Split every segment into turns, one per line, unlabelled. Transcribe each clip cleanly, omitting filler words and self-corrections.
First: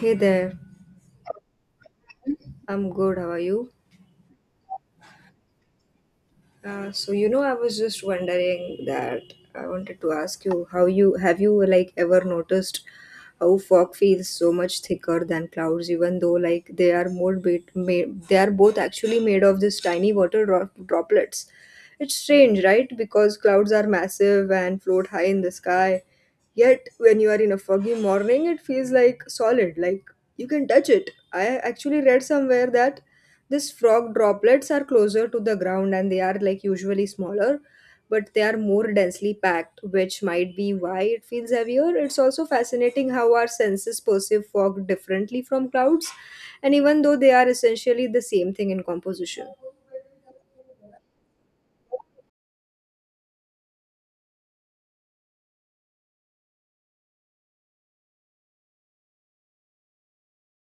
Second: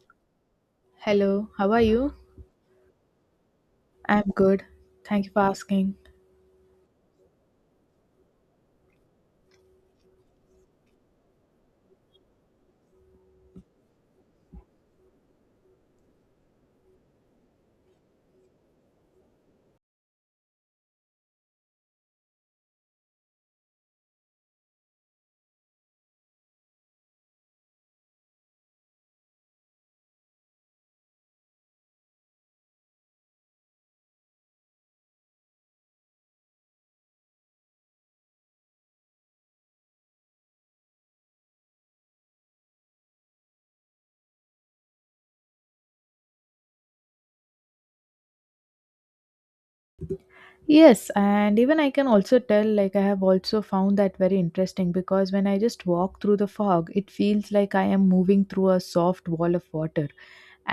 Hey there,
Hello, how are you?
I'm good. How are you?
I'm good. Thank you for asking.
So I was just wondering that I wanted to ask you how you have you like ever noticed how fog feels so much thicker than clouds, even though like they are both actually made of this tiny droplets. It's strange, right? Because clouds are massive and float high in the sky. Yet, when you are in a foggy morning, it feels like solid, like you can touch it. I actually read somewhere that these frog droplets are closer to the ground and they are like usually smaller, but they are more densely packed, which might be why it feels heavier. It's also fascinating how our senses perceive fog differently from clouds, and even though they are essentially the same thing in composition.
Yes, and even I can also tell, like, I have also found that very interesting because when I just walk through the fog, it feels like I am moving through a soft wall of water.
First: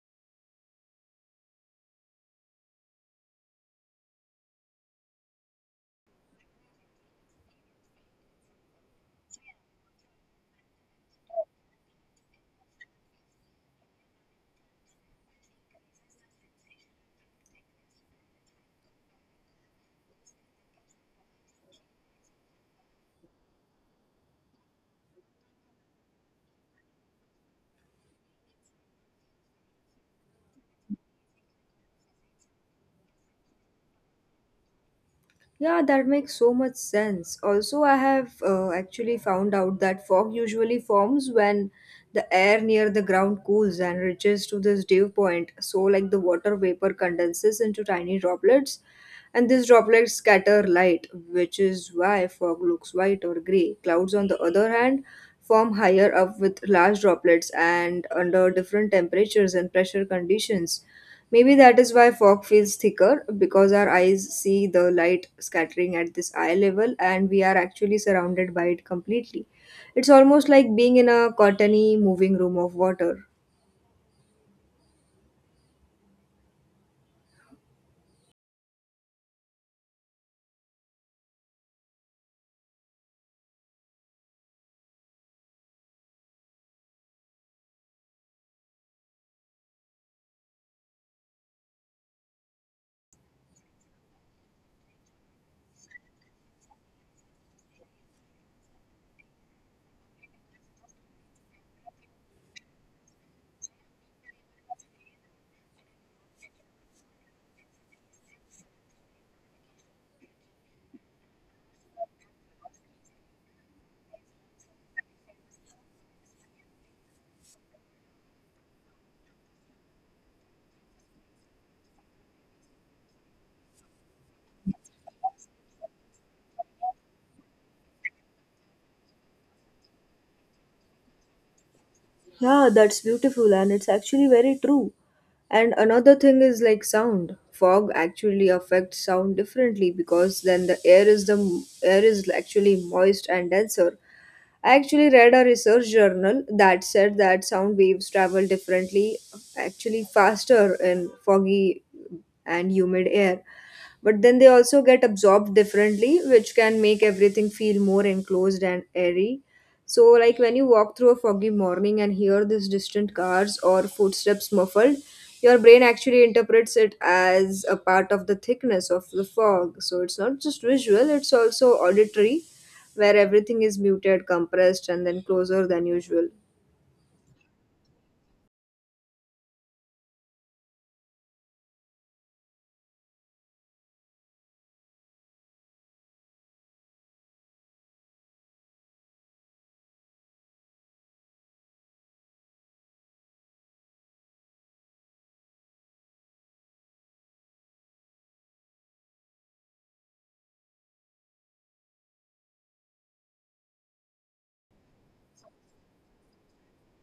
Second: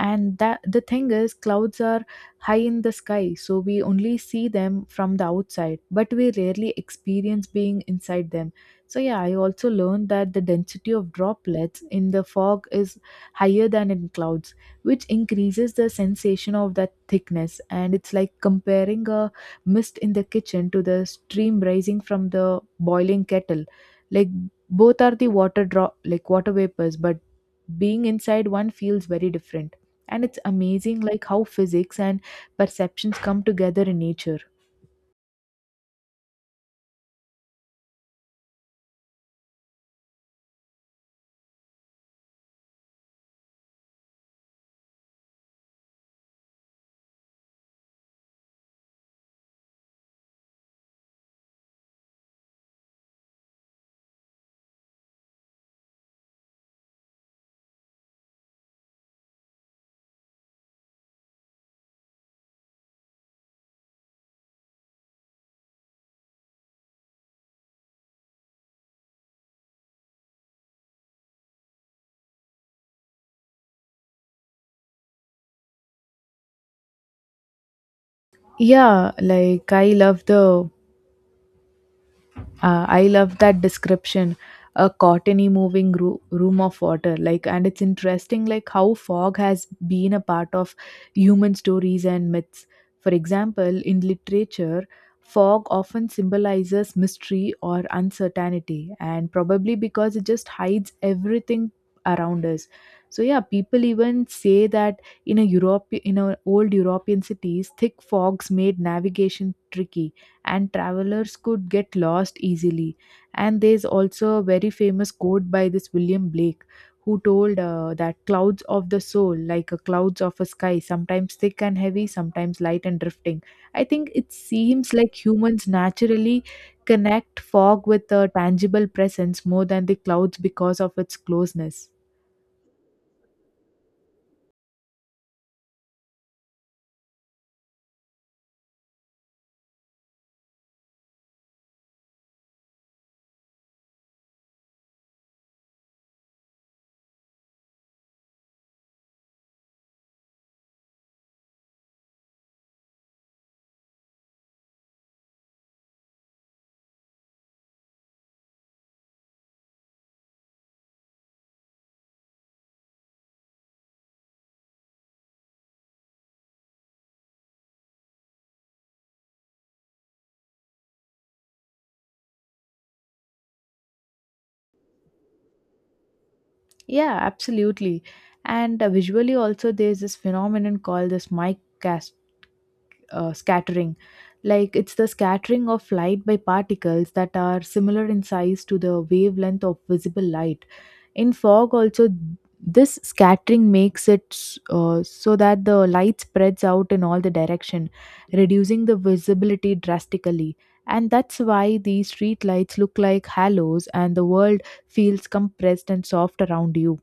And that the thing is clouds are high in the sky, so we only see them from the outside, but we rarely experience being inside them. So yeah, I also learned that the density of droplets in the fog is higher than in clouds, which increases the sensation of that thickness. And it's like comparing a mist in the kitchen to the stream rising from the boiling kettle, like both are the water drop, like water vapors, but being inside one feels very different. And it's amazing like how physics and perceptions come together in nature.
Yeah, that makes so much sense. Also, I have actually found out that fog usually forms when the air near the ground cools and reaches to this dew point. So, like the water vapor condenses into tiny droplets, and these droplets scatter light, which is why fog looks white or gray. Clouds, on the other hand, form higher up with large droplets and under different temperatures and pressure conditions. Maybe that is why fog feels thicker because our eyes see the light scattering at this eye level and we are actually surrounded by it completely. It's almost like being in a cottony moving room of water.
Yeah, like I love that description. A cottony moving room of water, like, and it's interesting, like how fog has been a part of human stories and myths. For example, in literature, fog often symbolizes mystery or uncertainty, and probably because it just hides everything around us. So yeah, people even say that in a Europe, in a old European cities, thick fogs made navigation tricky and travelers could get lost easily. And there's also a very famous quote by this William Blake who told that clouds of the soul, like a clouds of a sky, sometimes thick and heavy, sometimes light and drifting. I think it seems like humans naturally connect fog with a tangible presence more than the clouds because of its closeness.
Yeah, that's beautiful and it's actually very true. And another thing is like sound. Fog actually affects sound differently because then the air is actually moist and denser. I actually read a research journal that said that sound waves travel differently, actually faster in foggy and humid air. But then they also get absorbed differently, which can make everything feel more enclosed and airy. So, like when you walk through a foggy morning and hear these distant cars or footsteps muffled, your brain actually interprets it as a part of the thickness of the fog. So, it's not just visual, it's also auditory, where everything is muted, compressed, and then closer than usual.
Yeah, absolutely. And visually, also, there's this phenomenon called this mic scattering, like it's the scattering of light by particles that are similar in size to the wavelength of visible light in fog. Also, this scattering makes it so that the light spreads out in all the direction, reducing the visibility drastically. And that's why these street lights look like halos and the world feels compressed and soft around you.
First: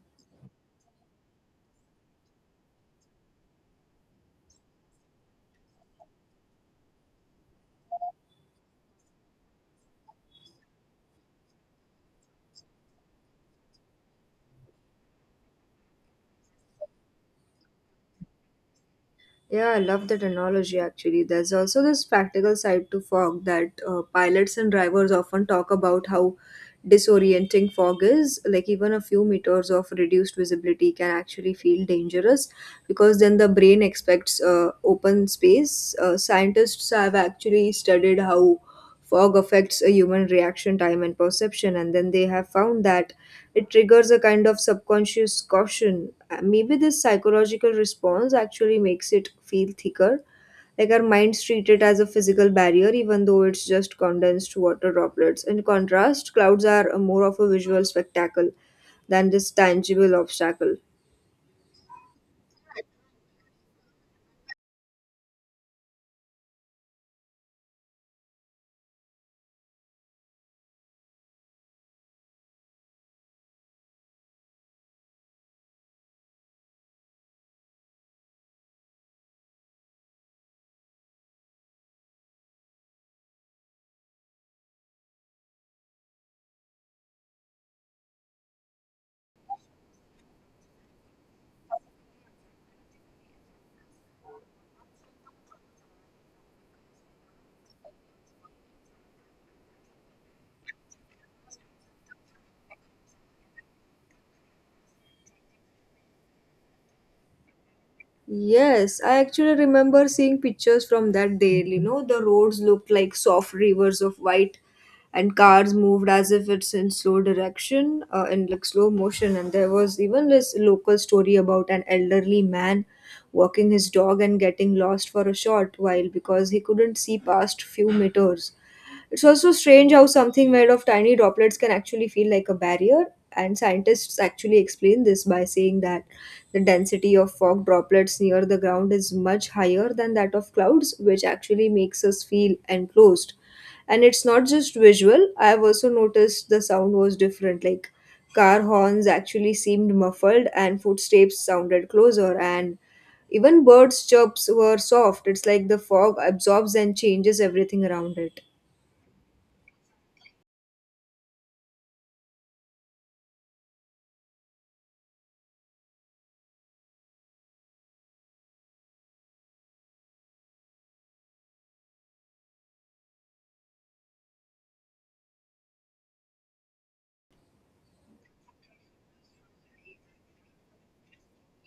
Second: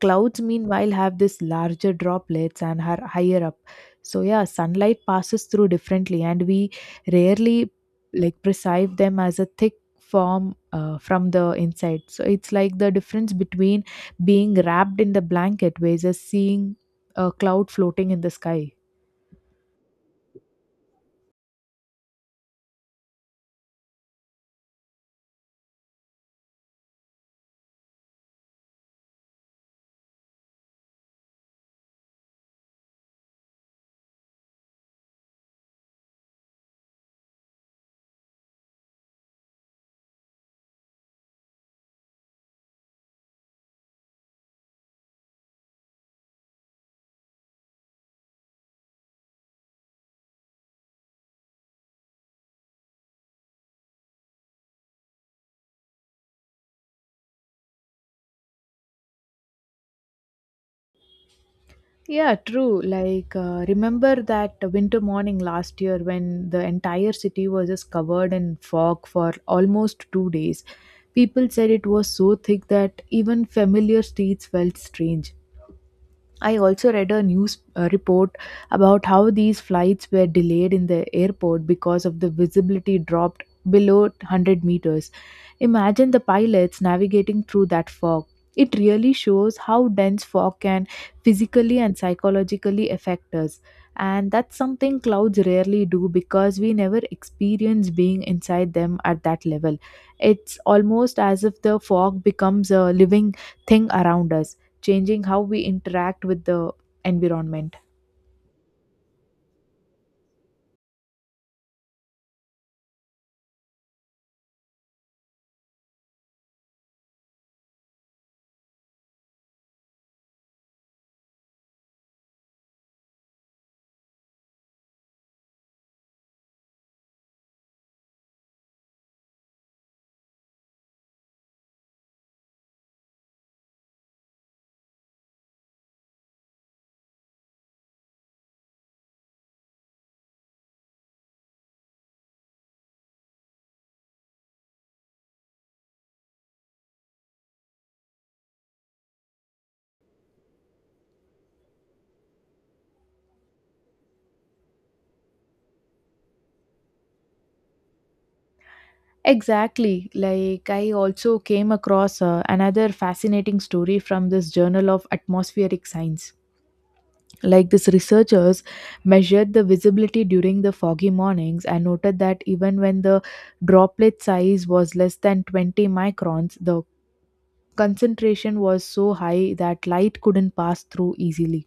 Clouds, meanwhile, have this larger droplets and are higher up. So, yeah, sunlight passes through differently, and we rarely like perceive them as a thick form from the inside. So, it's like the difference between being wrapped in the blanket versus seeing a cloud floating in the sky.
Yeah, I love that analogy actually. There's also this practical side to fog that pilots and drivers often talk about how disorienting fog is. Like, even a few meters of reduced visibility can actually feel dangerous because then the brain expects open space. Scientists have actually studied how fog affects a human reaction time and perception, and then they have found that it triggers a kind of subconscious caution. Maybe this psychological response actually makes it feel thicker. Like our minds treat it as a physical barrier, even though it's just condensed water droplets. In contrast, clouds are more of a visual spectacle than this tangible obstacle.
Yeah, true. Like, remember that winter morning last year when the entire city was just covered in fog for almost 2 days? People said it was so thick that even familiar streets felt strange. I also read a news report about how these flights were delayed in the airport because of the visibility dropped below 100 meters. Imagine the pilots navigating through that fog. It really shows how dense fog can physically and psychologically affect us. And that's something clouds rarely do because we never experience being inside them at that level. It's almost as if the fog becomes a living thing around us, changing how we interact with the environment.
Yes, I actually remember seeing pictures from that day. You know, the roads looked like soft rivers of white and cars moved as if it's in slow direction in like slow motion, and there was even this local story about an elderly man walking his dog and getting lost for a short while because he couldn't see past few meters. It's also strange how something made of tiny droplets can actually feel like a barrier, and scientists actually explain this by saying that the density of fog droplets near the ground is much higher than that of clouds, which actually makes us feel enclosed. And it's not just visual, I've also noticed the sound was different. Like car horns actually seemed muffled, and footsteps sounded closer, and even birds' chirps were soft. It's like the fog absorbs and changes everything around it.
Exactly. Like, I also came across another fascinating story from this Journal of Atmospheric Science. Like, this researchers measured the visibility during the foggy mornings and noted that even when the droplet size was less than 20 microns, the concentration was so high that light couldn't pass through easily.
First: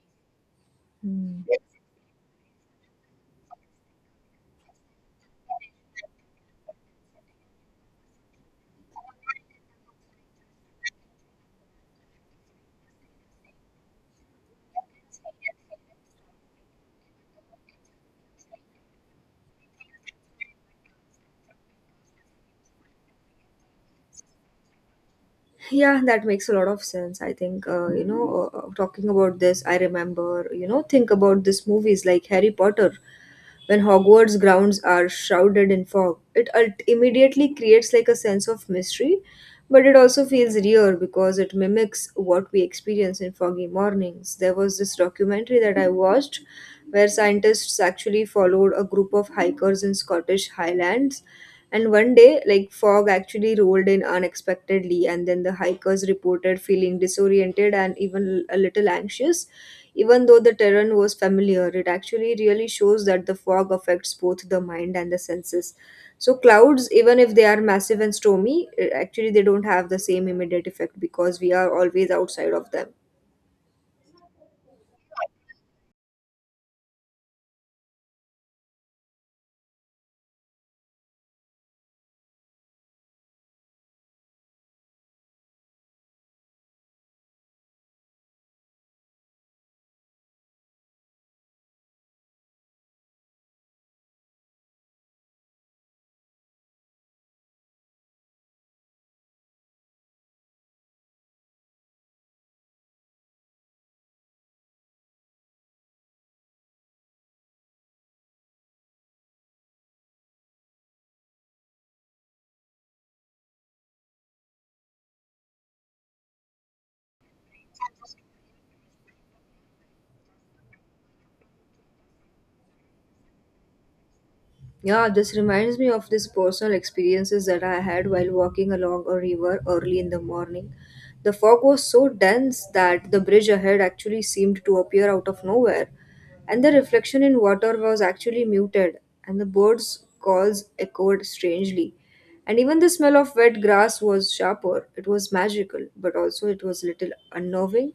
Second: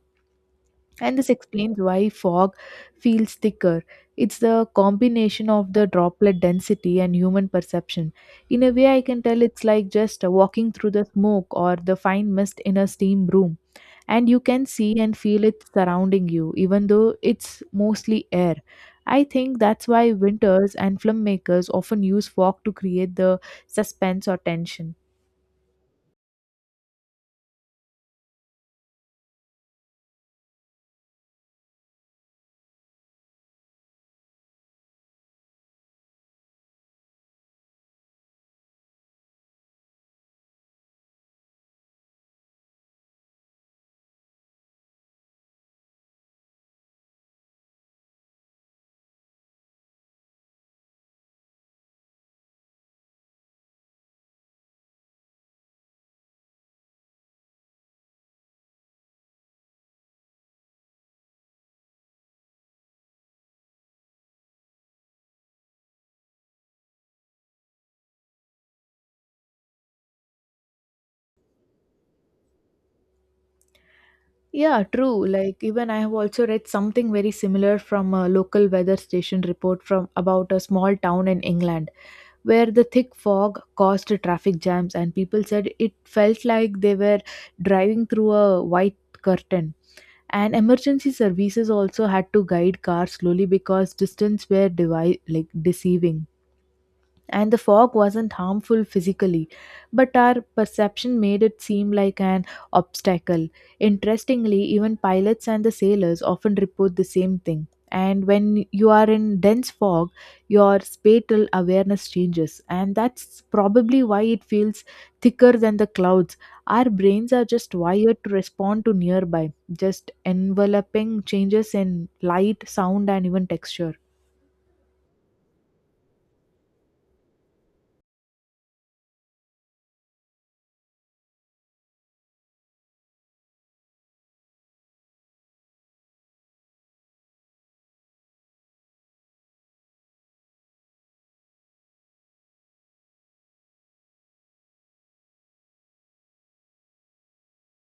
And this explains why fog feels thicker. It's the combination of the droplet density and human perception. In a way, I can tell it's like just walking through the smoke or the fine mist in a steam room, and you can see and feel it surrounding you, even though it's mostly air. I think that's why winters and filmmakers often use fog to create the suspense or tension.
Yeah, that makes a lot of sense. I think, talking about this, I remember, think about this movies like Harry Potter. When Hogwarts grounds are shrouded in fog, immediately creates like a sense of mystery, but it also feels real because it mimics what we experience in foggy mornings. There was this documentary that I watched where scientists actually followed a group of hikers in Scottish Highlands. And one day, like fog actually rolled in unexpectedly, and then the hikers reported feeling disoriented and even a little anxious. Even though the terrain was familiar, it actually really shows that the fog affects both the mind and the senses. So clouds, even if they are massive and stormy, actually they don't have the same immediate effect because we are always outside of them.
Yeah, true. Like, even I have also read something very similar from a local weather station report from about a small town in England where the thick fog caused traffic jams and people said it felt like they were driving through a white curtain. And emergency services also had to guide cars slowly because distance were like deceiving, and the fog wasn't harmful physically, but our perception made it seem like an obstacle. Interestingly, even pilots and the sailors often report the same thing. And when you are in dense fog, your spatial awareness changes, and that's probably why it feels thicker than the clouds. Our brains are just wired to respond to nearby, just enveloping changes in light, sound, and even texture.
Yeah, this reminds me of these personal experiences that I had while walking along a river early in the morning. The fog was so dense that the bridge ahead actually seemed to appear out of nowhere, and the reflection in water was actually muted, and the birds' calls echoed strangely. And even the smell of wet grass was sharper. It was magical, but also it was little unnerving.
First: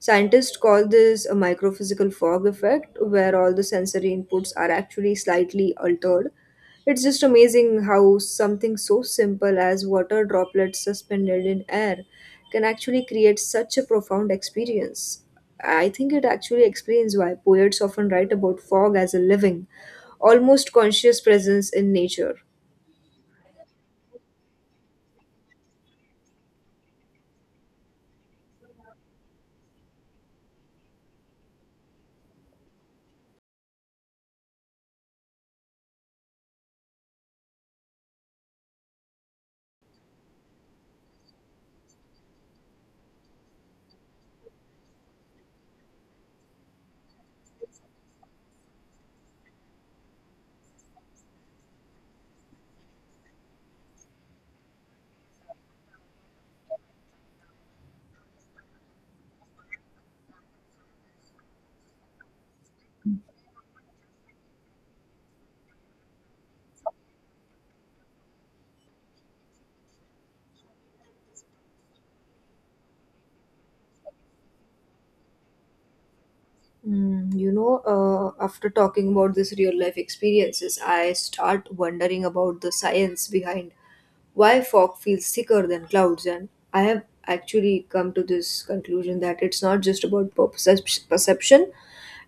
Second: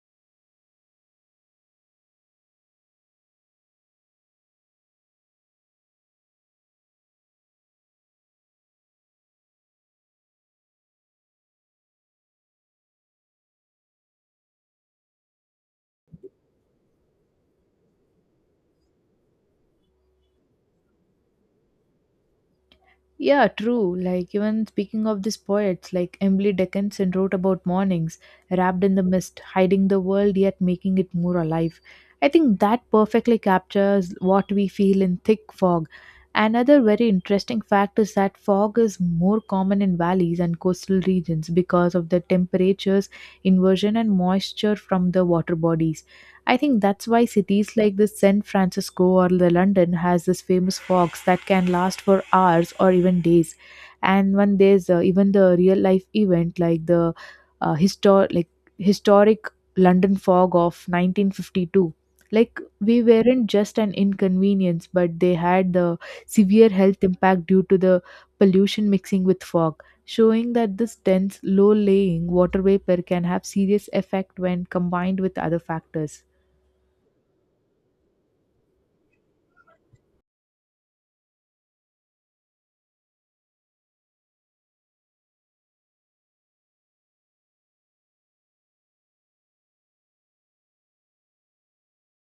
Scientists call this a microphysical fog effect, where all the sensory inputs are actually slightly altered. It's just amazing how something so simple as water droplets suspended in air can actually create such a profound experience. I think it actually explains why poets often write about fog as a living, almost conscious presence in nature.
Yeah, true. Like, even speaking of these poets, like Emily Dickinson wrote about mornings wrapped in the mist, hiding the world yet making it more alive. I think that perfectly captures what we feel in thick fog. Another very interesting fact is that fog is more common in valleys and coastal regions because of the temperatures, inversion, and moisture from the water bodies. I think that's why cities like this San Francisco or the London has this famous fogs that can last for hours or even days. And when there's even the real life event like the uh, histor- like historic London fog of 1952, like we weren't just an inconvenience, but they had the severe health impact due to the pollution mixing with fog, showing that this dense, low-laying water vapor can have serious effect when combined with other factors.
You know, after talking about this real life experiences, I start wondering about the science behind why fog feels thicker than clouds, and I have actually come to this conclusion that it's not just about perception.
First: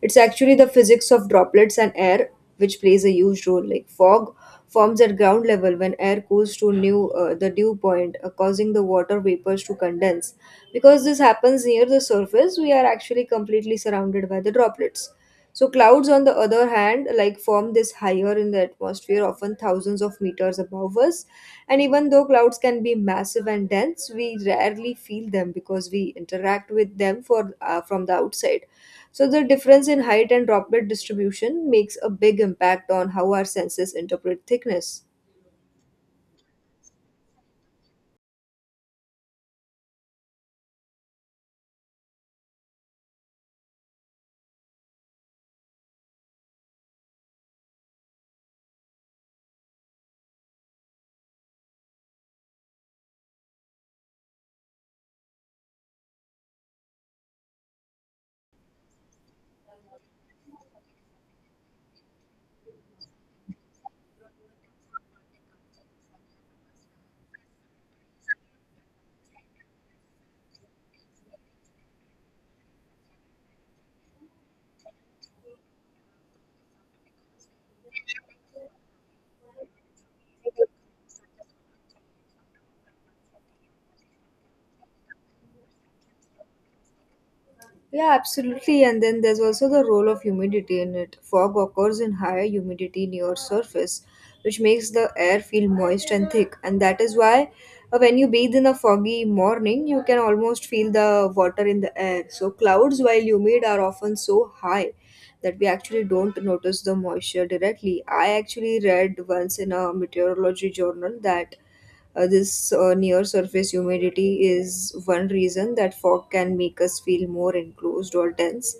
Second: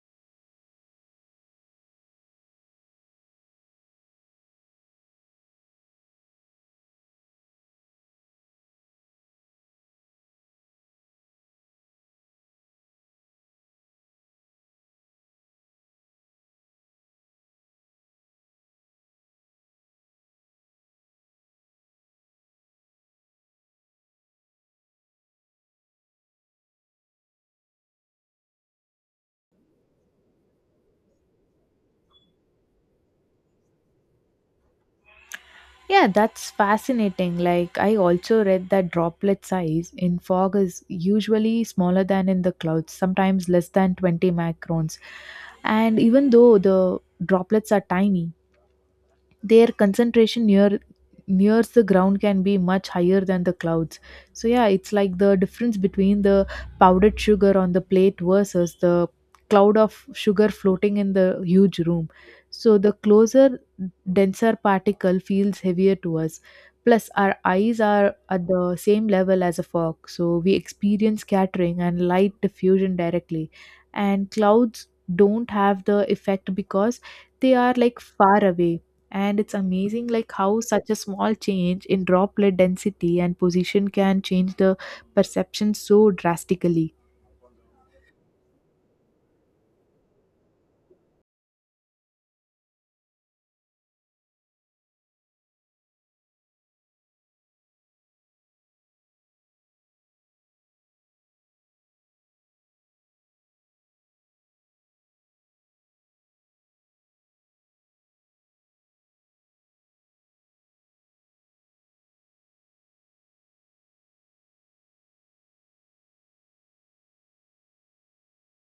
It's actually the physics of droplets and air which plays a huge role. Like fog forms at ground level when air cools to new the dew point, causing the water vapors to condense. Because this happens near the surface, we are actually completely surrounded by the droplets. So clouds, on the other hand, like form this higher in the atmosphere, often thousands of meters above us. And even though clouds can be massive and dense, we rarely feel them because we interact with them for from the outside. So the difference in height and droplet distribution makes a big impact on how our senses interpret thickness.
Yeah, that's fascinating. Like, I also read that droplet size in fog is usually smaller than in the clouds, sometimes less than 20 microns. And even though the droplets are tiny, their concentration nears the ground can be much higher than the clouds. So yeah, it's like the difference between the powdered sugar on the plate versus the cloud of sugar floating in the huge room. So the closer, denser particle feels heavier to us, plus our eyes are at the same level as a fog, so we experience scattering and light diffusion directly. And clouds don't have the effect because they are like far away. And it's amazing like how such a small change in droplet density and position can change the perception so drastically.
Yeah, absolutely. And then there's also the role of humidity in it. Fog occurs in higher humidity near surface, which makes the air feel moist and thick. And that is why when you bathe in a foggy morning, you can almost feel the water in the air. So clouds, while humid, are often so high that we actually don't notice the moisture directly. I actually read once in a meteorology journal that this near surface humidity is one reason that fog can make us feel more enclosed or tense.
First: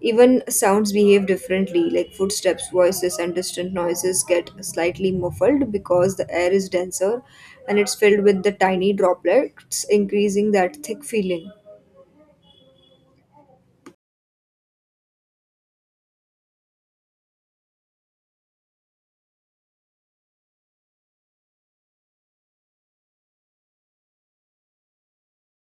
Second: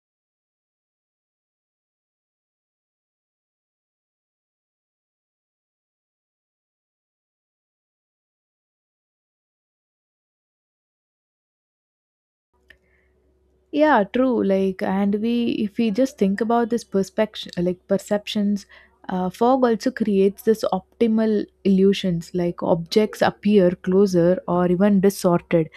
Even sounds behave differently, like footsteps, voices, and distant noises get slightly muffled because the air is denser and it's filled with the tiny droplets, increasing that thick feeling.
Yeah, true. Like, and we, if we just think about this perspective, like perceptions, fog also creates this optimal illusions, like objects appear closer or even distorted,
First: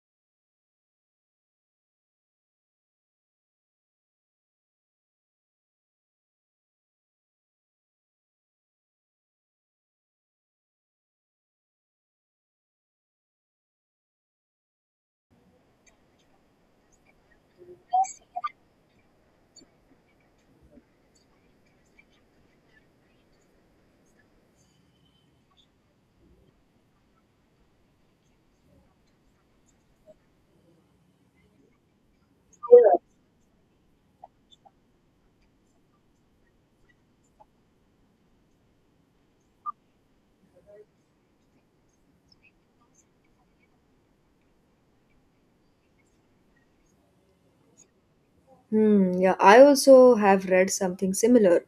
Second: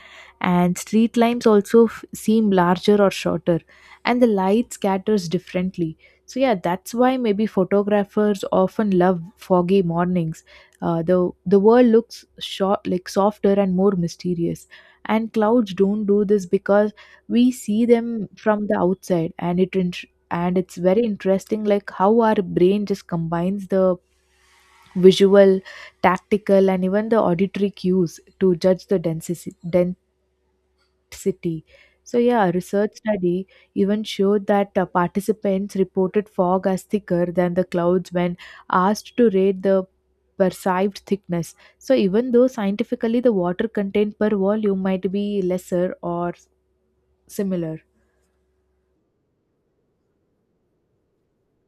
and street lines also seem larger or shorter, and the light scatters differently. So yeah, that's why maybe photographers often love foggy mornings. The world looks short like softer and more mysterious. And clouds don't do this because we see them from the outside. And it's very interesting like how our brain just combines the visual, tactical, and even the auditory cues to judge the density. So yeah, a research study even showed that participants reported fog as thicker than the clouds when asked to rate the perceived thickness, so even though scientifically the water content per volume might be lesser or similar.
Hmm, yeah, I also have read something similar.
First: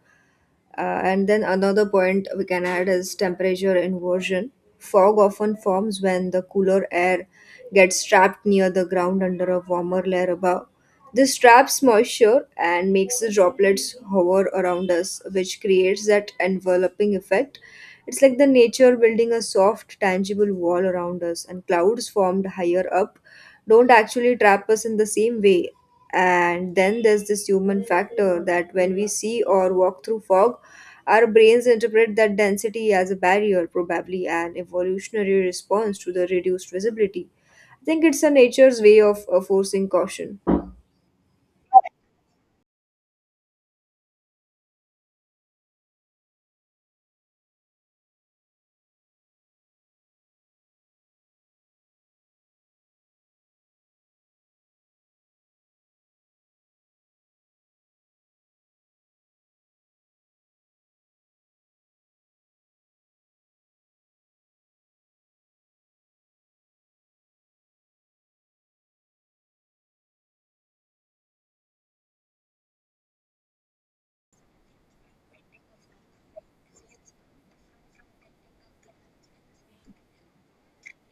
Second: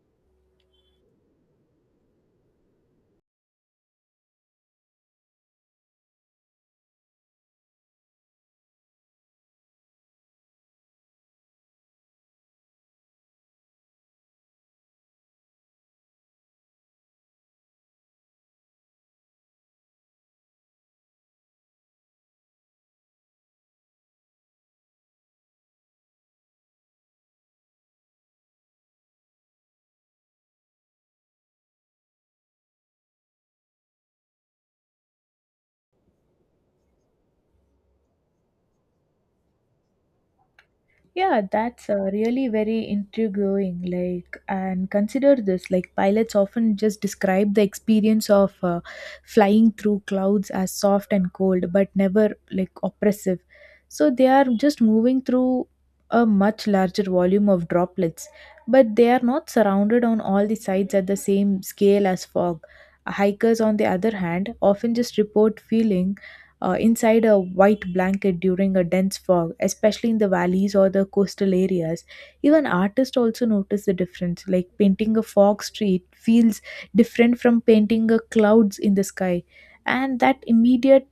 And then another point we can add is temperature inversion. Fog often forms when the cooler air gets trapped near the ground under a warmer layer above. This traps moisture and makes the droplets hover around us, which creates that enveloping effect. It's like the nature building a soft, tangible wall around us, and clouds formed higher up don't actually trap us in the same way. And then there's this human factor that when we see or walk through fog, our brains interpret that density as a barrier, probably an evolutionary response to the reduced visibility. I think it's a nature's way of forcing caution.
Yeah, that's really very intriguing. Like, and consider this: like, pilots often just describe the experience of flying through clouds as soft and cold, but never like oppressive. So they are just moving through a much larger volume of droplets, but they are not surrounded on all the sides at the same scale as fog. Hikers, on the other hand, often just report feeling inside a white blanket during a dense fog, especially in the valleys or the coastal areas. Even artists also notice the difference, like painting a fog street feels different from painting a clouds in the sky. And that immediate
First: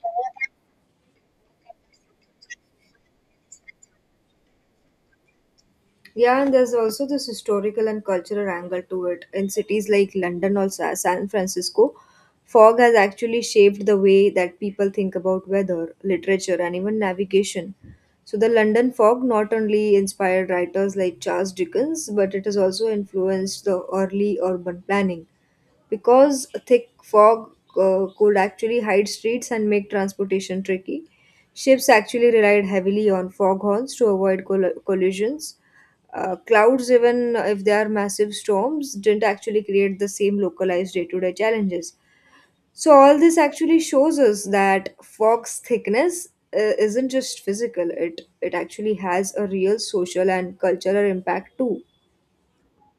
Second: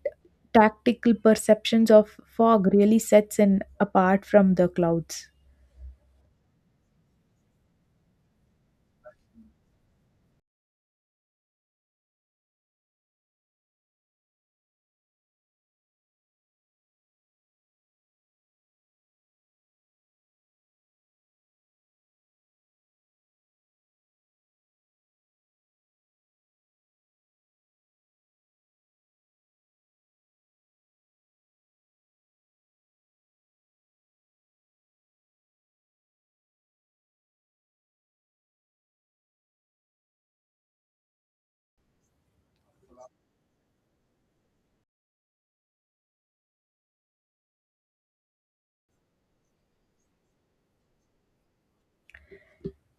tactical perceptions of fog really sets in apart from the clouds.
Yeah, and there's also this historical and cultural angle to it. In cities like London or San Francisco, fog has actually shaped the way that people think about weather, literature, and even navigation. So, the London fog not only inspired writers like Charles Dickens, but it has also influenced the early urban planning. Because a thick fog could actually hide streets and make transportation tricky, ships actually relied heavily on foghorns to avoid collisions. Clouds, even if they are massive storms, didn't actually create the same localized day to day challenges. So, all this actually shows us that fog's thickness isn't just physical, it actually has a real social and cultural impact too.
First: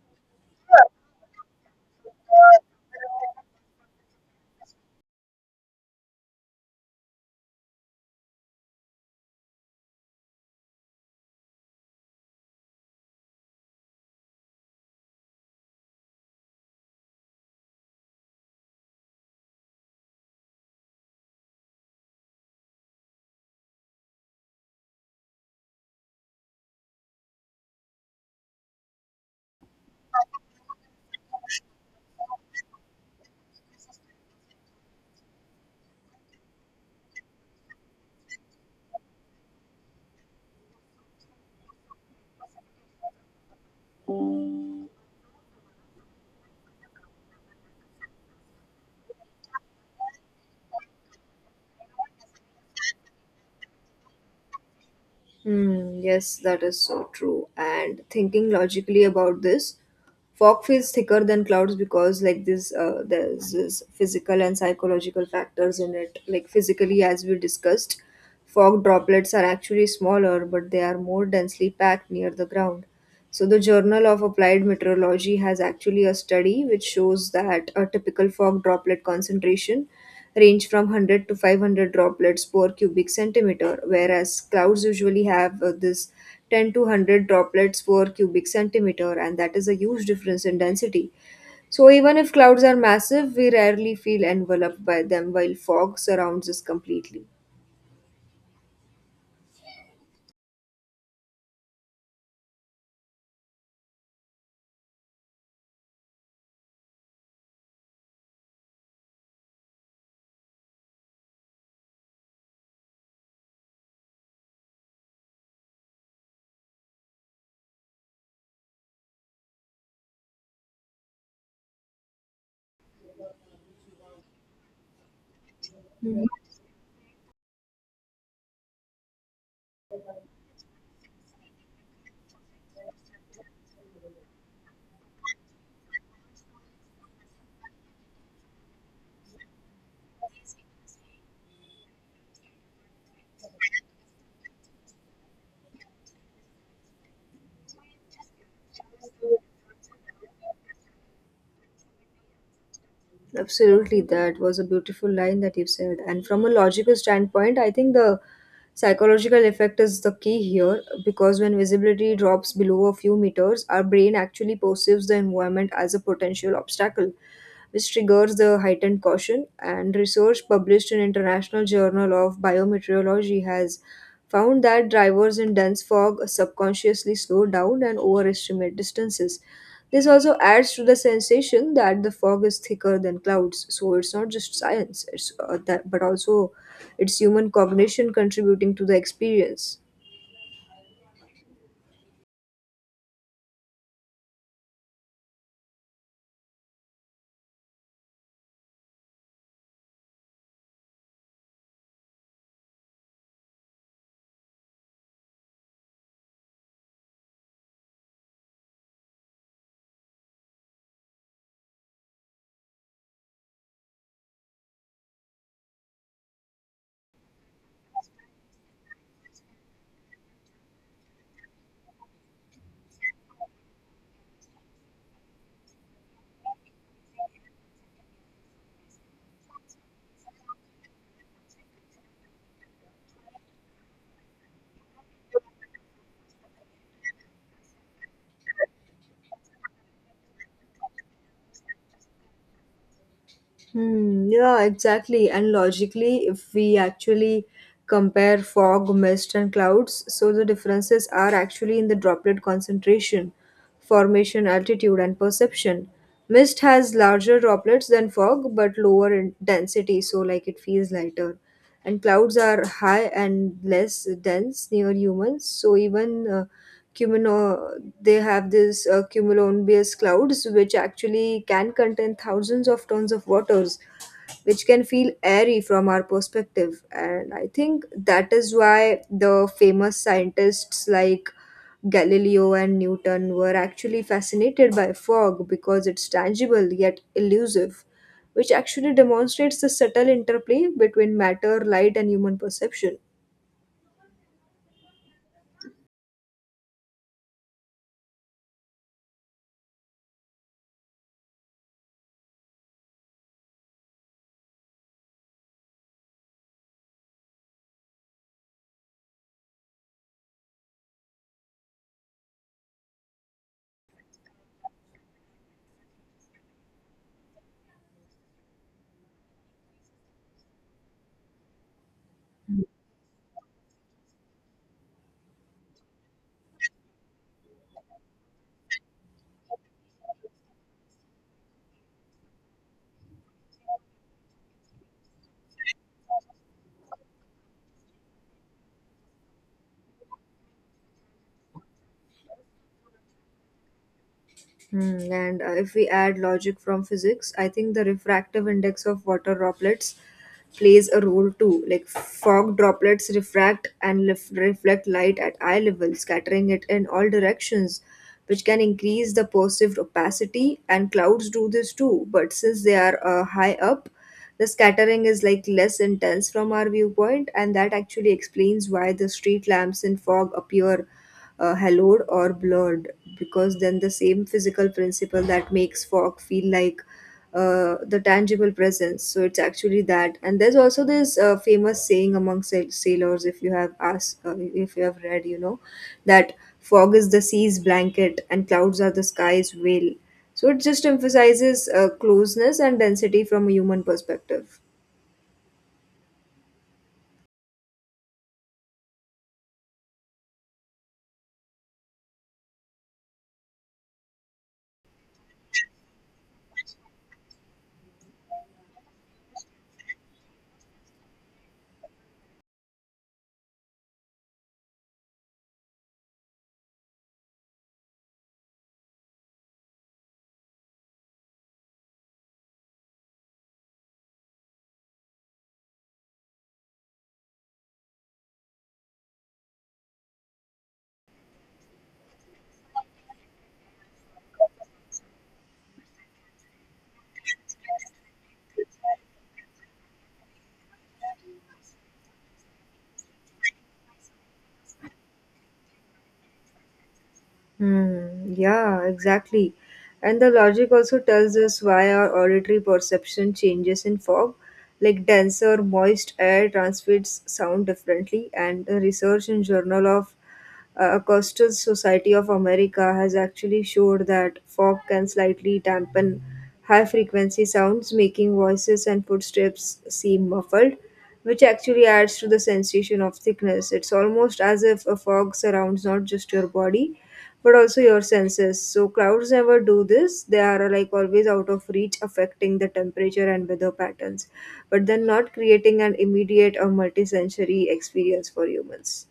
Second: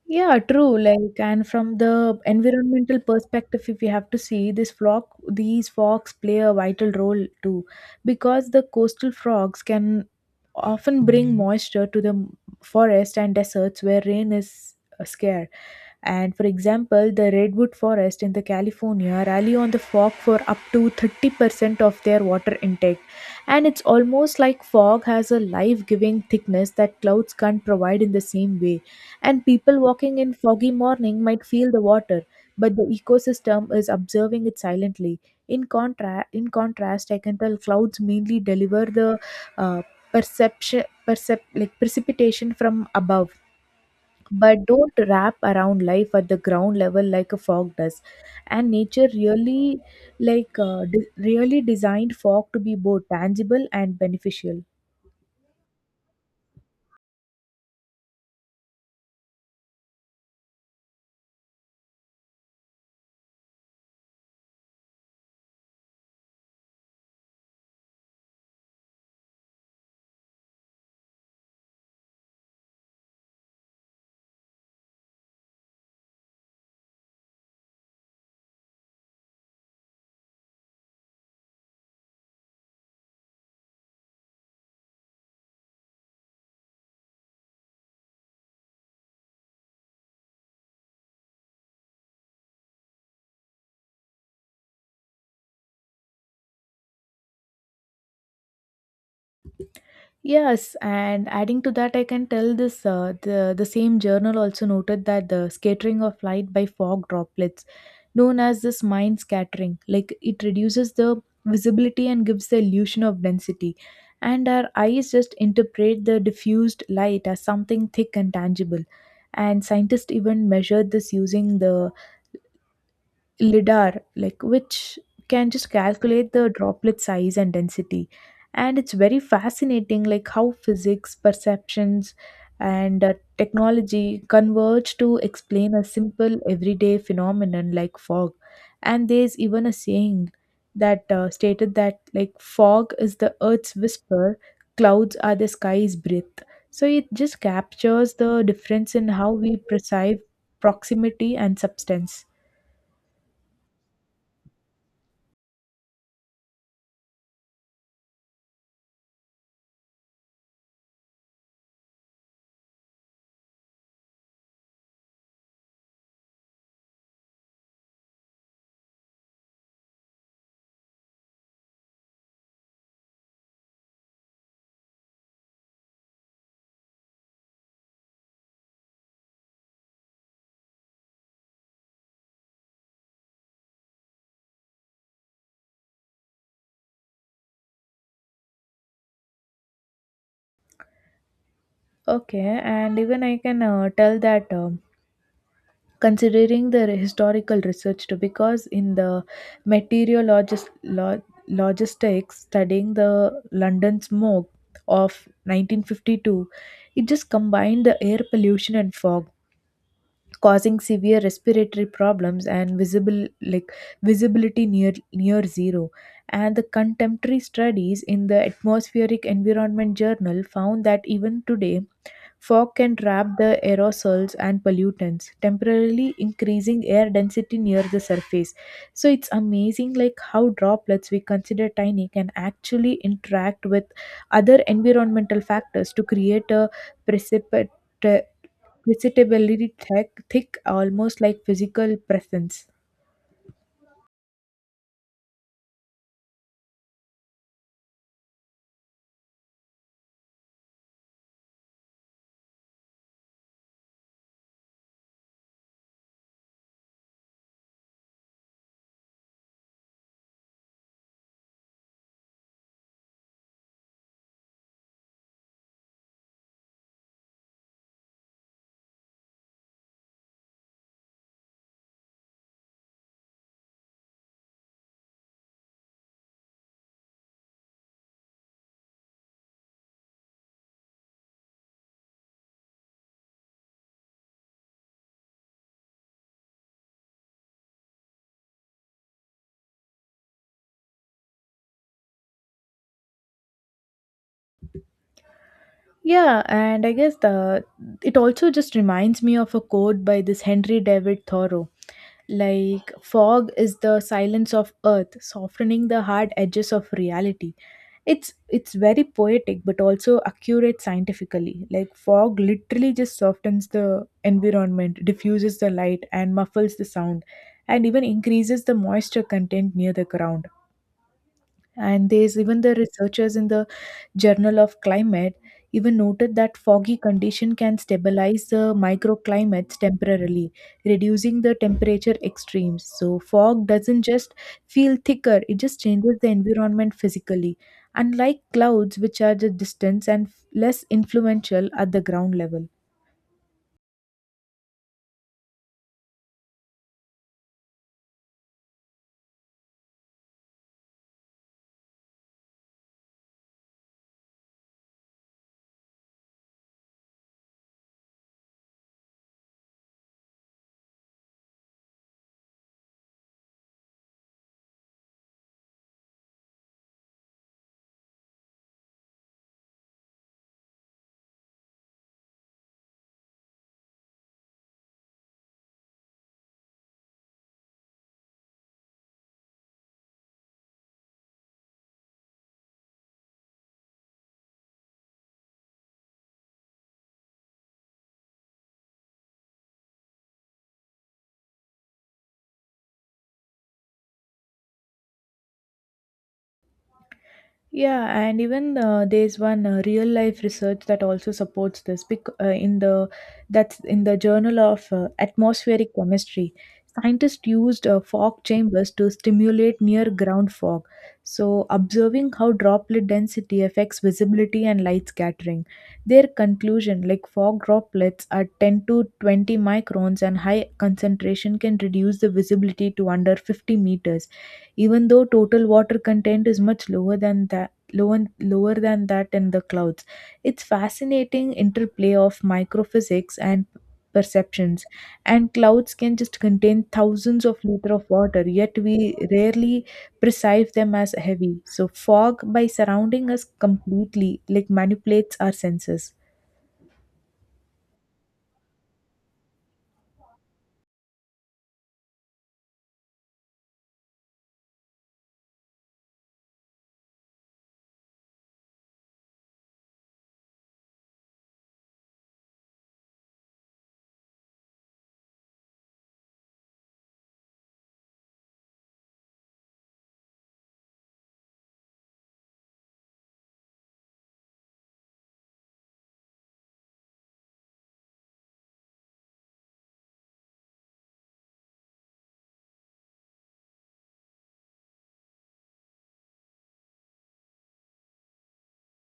Yeah, true. Like, and from the environmental perspective, if you have to see this flock, these frogs play a vital role too, because the coastal frogs can often bring moisture to the forest and deserts where rain is scarce. And for example, the redwood forest in the California rally on the fog for up to 30% of their water intake. And it's almost like fog has a life-giving thickness that clouds can't provide in the same way. And people walking in foggy morning might feel the water, but the ecosystem is observing it silently. In contrast, I can tell clouds mainly deliver the uh, perception, percep- like precipitation from above, but don't wrap around life at the ground level like a fog does. And nature really, really designed fog to be both tangible and beneficial.
Hmm, yes, that is so true. And thinking logically about this, fog feels thicker than clouds because like this there's this physical and psychological factors in it. Like physically, as we discussed, fog droplets are actually smaller, but they are more densely packed near the ground. So, the Journal of Applied Meteorology has actually a study which shows that a typical fog droplet concentration range from 100 to 500 droplets per cubic centimeter, whereas clouds usually have this 10 to 100 droplets per cubic centimeter, and that is a huge difference in density. So, even if clouds are massive, we rarely feel enveloped by them, while fog surrounds us completely.
Yes, and adding to that, I can tell this the same journal also noted that the scattering of light by fog droplets, known as this mind scattering, like it reduces the visibility and gives the illusion of density. And our eyes just interpret the diffused light as something thick and tangible. And scientists even measured this using the lidar, which can just calculate the droplet size and density, and it's very fascinating like how physics perceptions and technology converge to explain a simple everyday phenomenon like fog. And there's even a saying that stated that like fog is the earth's whisper, clouds are the sky's breath. So it just captures the difference in how we perceive proximity and substance.
Absolutely, that was a beautiful line that you said. And from a logical standpoint, I think the psychological effect is the key here because when visibility drops below a few meters, our brain actually perceives the environment as a potential obstacle which triggers the heightened caution. And research published in International Journal of Biometeorology has found that drivers in dense fog subconsciously slow down and overestimate distances. This also adds to the sensation that the fog is thicker than clouds. So it's not just science, it's that, but also it's human cognition contributing to the experience.
Okay, and even I can tell that, considering the historical research too, because in the meteorologist lo- logistics studying the London smoke of 1952, it just combined the air pollution and fog, causing severe respiratory problems and visible like visibility near zero. And the contemporary studies in the Atmospheric Environment Journal found that even today fog can trap the aerosols and pollutants, temporarily increasing air density near the surface. So it's amazing like how droplets we consider tiny can actually interact with other environmental factors to create a precipit precipitably thick, almost like physical presence.
Hmm, yeah, exactly. And logically, if we actually compare fog, mist, and clouds, so the differences are actually in the droplet concentration, formation, altitude, and perception. Mist has larger droplets than fog, but lower in density, so like it feels lighter. And clouds are high and less dense near humans, so even they have this cumulonimbus clouds which actually can contain thousands of tons of waters which can feel airy from our perspective, and I think that is why the famous scientists like Galileo and Newton were actually fascinated by fog because it's tangible yet elusive, which actually demonstrates the subtle interplay between matter, light, and human perception.
Yeah, and I guess the it also just reminds me of a quote by this Henry David Thoreau. Like fog is the silence of earth, softening the hard edges of reality. It's very poetic but also accurate scientifically. Like fog literally just softens the environment, diffuses the light and muffles the sound, and even increases the moisture content near the ground. And there's even the researchers in the Journal of Climate even noted that foggy condition can stabilize the microclimates temporarily, reducing the temperature extremes. So fog doesn't just feel thicker, it just changes the environment physically. Unlike clouds, which are the distance and less influential at the ground level.
Hmm, and if we add logic from physics, I think the refractive index of water droplets plays a role too. Like fog droplets refract and reflect light at eye level, scattering it in all directions, which can increase the perceived opacity. And clouds do this too, but since they are high up, the scattering is like less intense from our viewpoint, and that actually explains why the street lamps in fog appear hallowed or blurred, because then the same physical principle that makes fog feel like the tangible presence. So it's actually that, and there's also this famous saying among sailors, if you have asked, if you have read, you know, that fog is the sea's blanket and clouds are the sky's veil, so it just emphasizes closeness and density from a human perspective.
Yeah, and even there's one real life research that also supports this, in the that's in the Journal of Atmospheric Chemistry. Scientists used fog chambers to stimulate near ground fog, so observing how droplet density affects visibility and light scattering. Their conclusion, like fog droplets at 10 to 20 microns and high concentration can reduce the visibility to under 50 meters, even though total water content is much lower than that lower, lower than that in the clouds. It's fascinating interplay of microphysics and perceptions, and clouds can just contain thousands of liters of water yet we rarely perceive them as heavy. So fog, by surrounding us completely, like manipulates our senses.
Hmm, yeah, exactly. And the logic also tells us why our auditory perception changes in fog. Like dense or moist air transmits sound differently, and the research in Journal of Acoustical Society of America has actually showed that fog can slightly dampen high frequency sounds, making voices and footsteps seem muffled, which actually adds to the sensation of thickness. It's almost as if a fog surrounds not just your body but also your senses. So clouds never do this. They are like always out of reach, affecting the temperature and weather patterns, but then not creating an immediate or multi-sensory experience for humans.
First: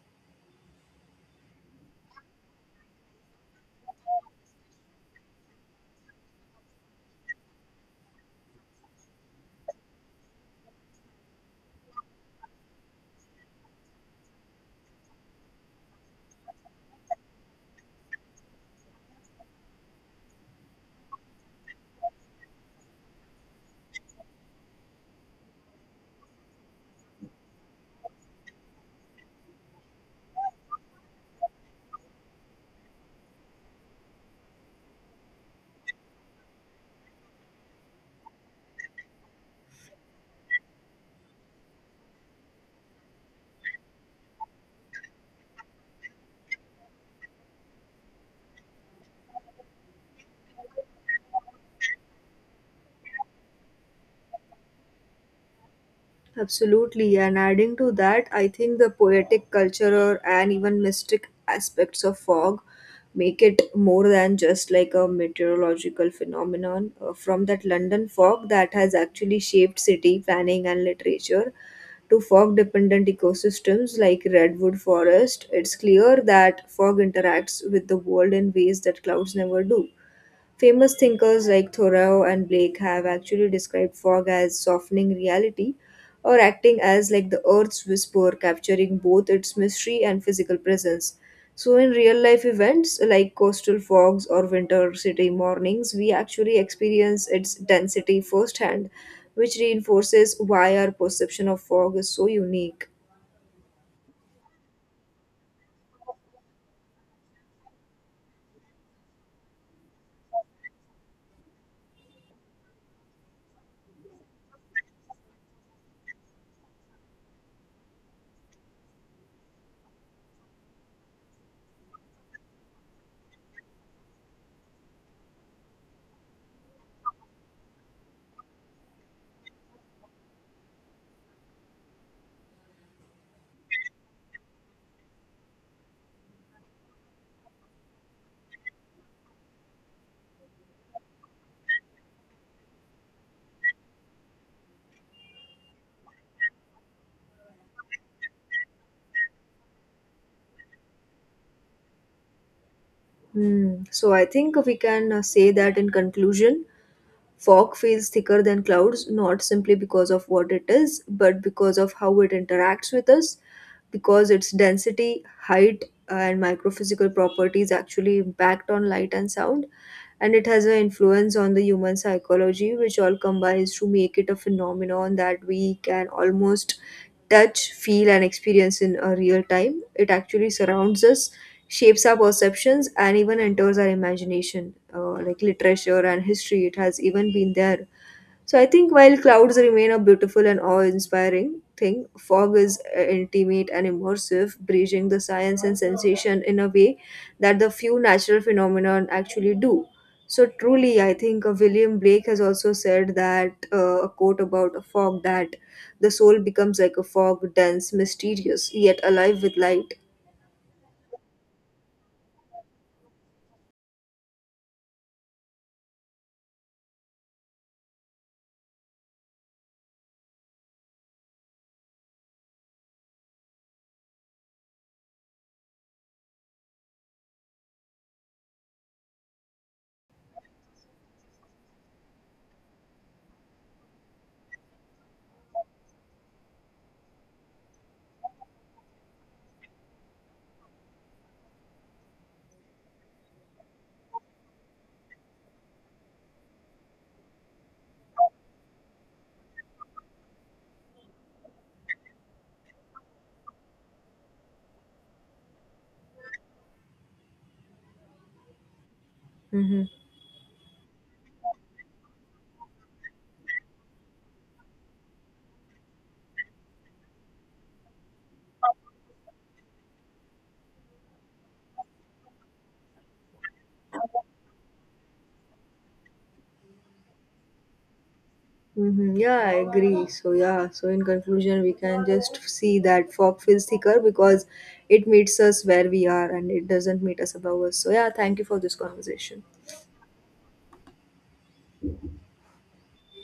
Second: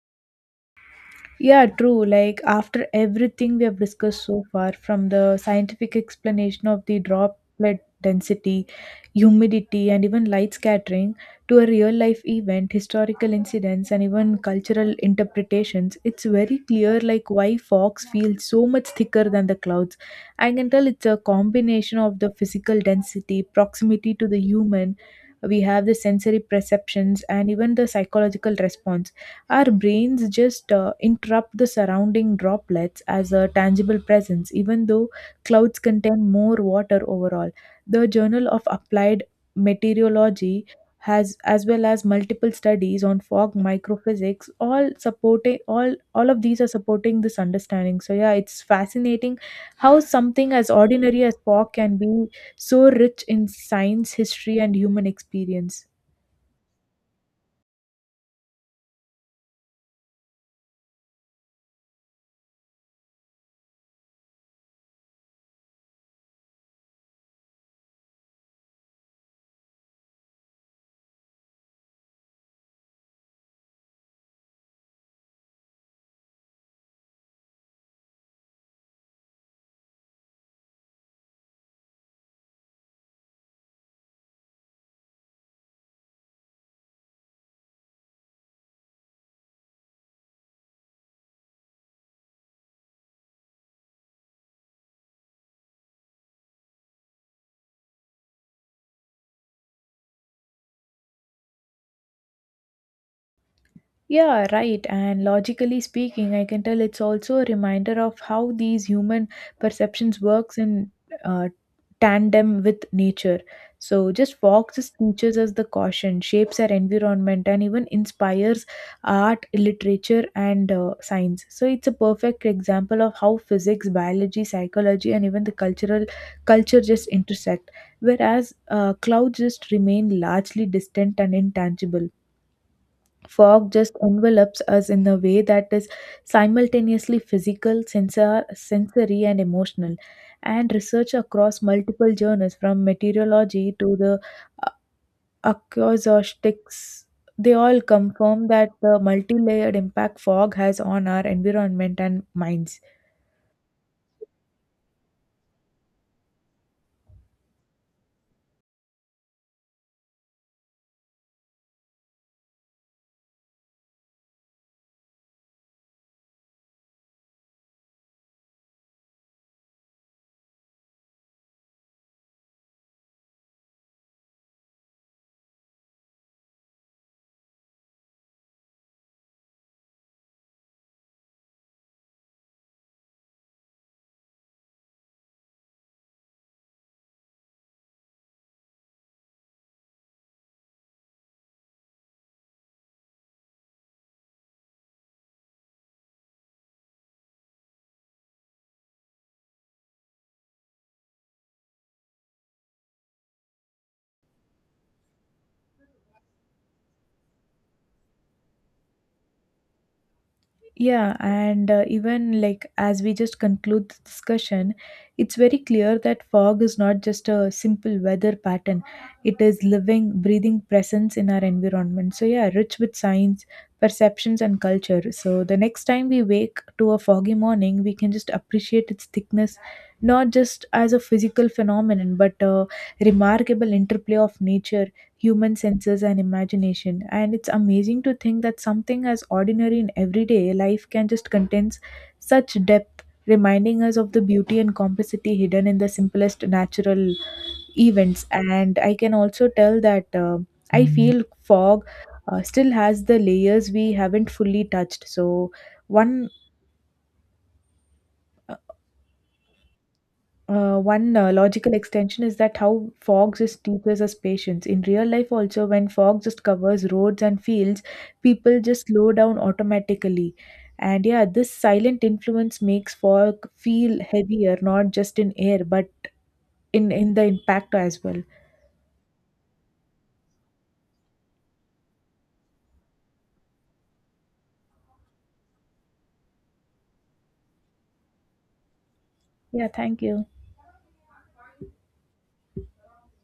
Yeah, true. Like after everything we have discussed so far, from the scientific explanation of the droplet density, humidity, and even light scattering to a real life event, historical incidents, and even cultural interpretations, it's very clear like why fogs feel so much thicker than the clouds. I can tell it's a combination of the physical density, proximity to the human. We have the sensory perceptions and even the psychological response. Our brains just interrupt the surrounding droplets as a tangible presence, even though clouds contain more water overall. The Journal of Applied Meteorology has, as well as multiple studies on fog microphysics, all of these are supporting this understanding. So yeah, it's fascinating how something as ordinary as fog can be so rich in science, history and human experience.
Absolutely, and adding to that, I think the poetic culture and even mystic aspects of fog make it more than just like a meteorological phenomenon. From that London fog that has actually shaped city planning and literature to fog dependent ecosystems like redwood forest, it's clear that fog interacts with the world in ways that clouds never do. Famous thinkers like Thoreau and Blake have actually described fog as softening reality or acting as like the earth's whisper, capturing both its mystery and physical presence. So, in real life events like coastal fogs or winter city mornings, we actually experience its density firsthand, which reinforces why our perception of fog is so unique.
Yeah, right. And logically speaking, I can tell it's also a reminder of how these human perceptions works in uh, tandem with nature. So just foxes teaches us the caution, shapes our environment, and even inspires art, literature, and science. So it's a perfect example of how physics, biology, psychology, and even the cultural culture just intersect. Whereas clouds just remain largely distant and intangible. Fog just envelops us in a way that is simultaneously physical, sensory, and emotional. And research across multiple journals, from meteorology to the uh, acoustics, they all confirm that the multi-layered impact fog has on our environment and minds.
Hmm. So, I think we can say that in conclusion, fog feels thicker than clouds, not simply because of what it is, but because of how it interacts with us, because its density, height, and microphysical properties actually impact on light and sound, and it has an influence on the human psychology, which all combines to make it a phenomenon that we can almost touch, feel, and experience in a real time. It actually surrounds us, shapes our perceptions, and even enters our imagination. Like literature and history, it has even been there. So I think while clouds remain a beautiful and awe-inspiring thing, fog is intimate and immersive, bridging the science and sensation in a way that the few natural phenomenon actually do. So truly, I think William Blake has also said that, a quote about a fog, that the soul becomes like a fog, dense, mysterious, yet alive with light.
Yeah, and even like as we just conclude the discussion, it's very clear that fog is not just a simple weather pattern. It is living, breathing presence in our environment. So yeah, rich with science, perceptions and culture. So the next time we wake to a foggy morning, we can just appreciate its thickness, not just as a physical phenomenon, but a remarkable interplay of nature, human senses and imagination. And it's amazing to think that something as ordinary in everyday life can just contains such depth, reminding us of the beauty and complexity hidden in the simplest natural events. And I can also tell that I feel fog still has the layers we haven't fully touched. So one.
Mhm.
One logical extension is that how fog just teaches us patience. In real life, also, when fog just covers roads and fields, people just slow down automatically. And yeah, this silent influence makes fog feel heavier, not just in air, but in the impact as well.
Mm-hmm. Yeah, I agree. So, yeah, so in conclusion, we can just see that fog feels thicker because it meets us where we are and it doesn't meet us above us. So, yeah, thank you for this conversation.
Yeah, thank you.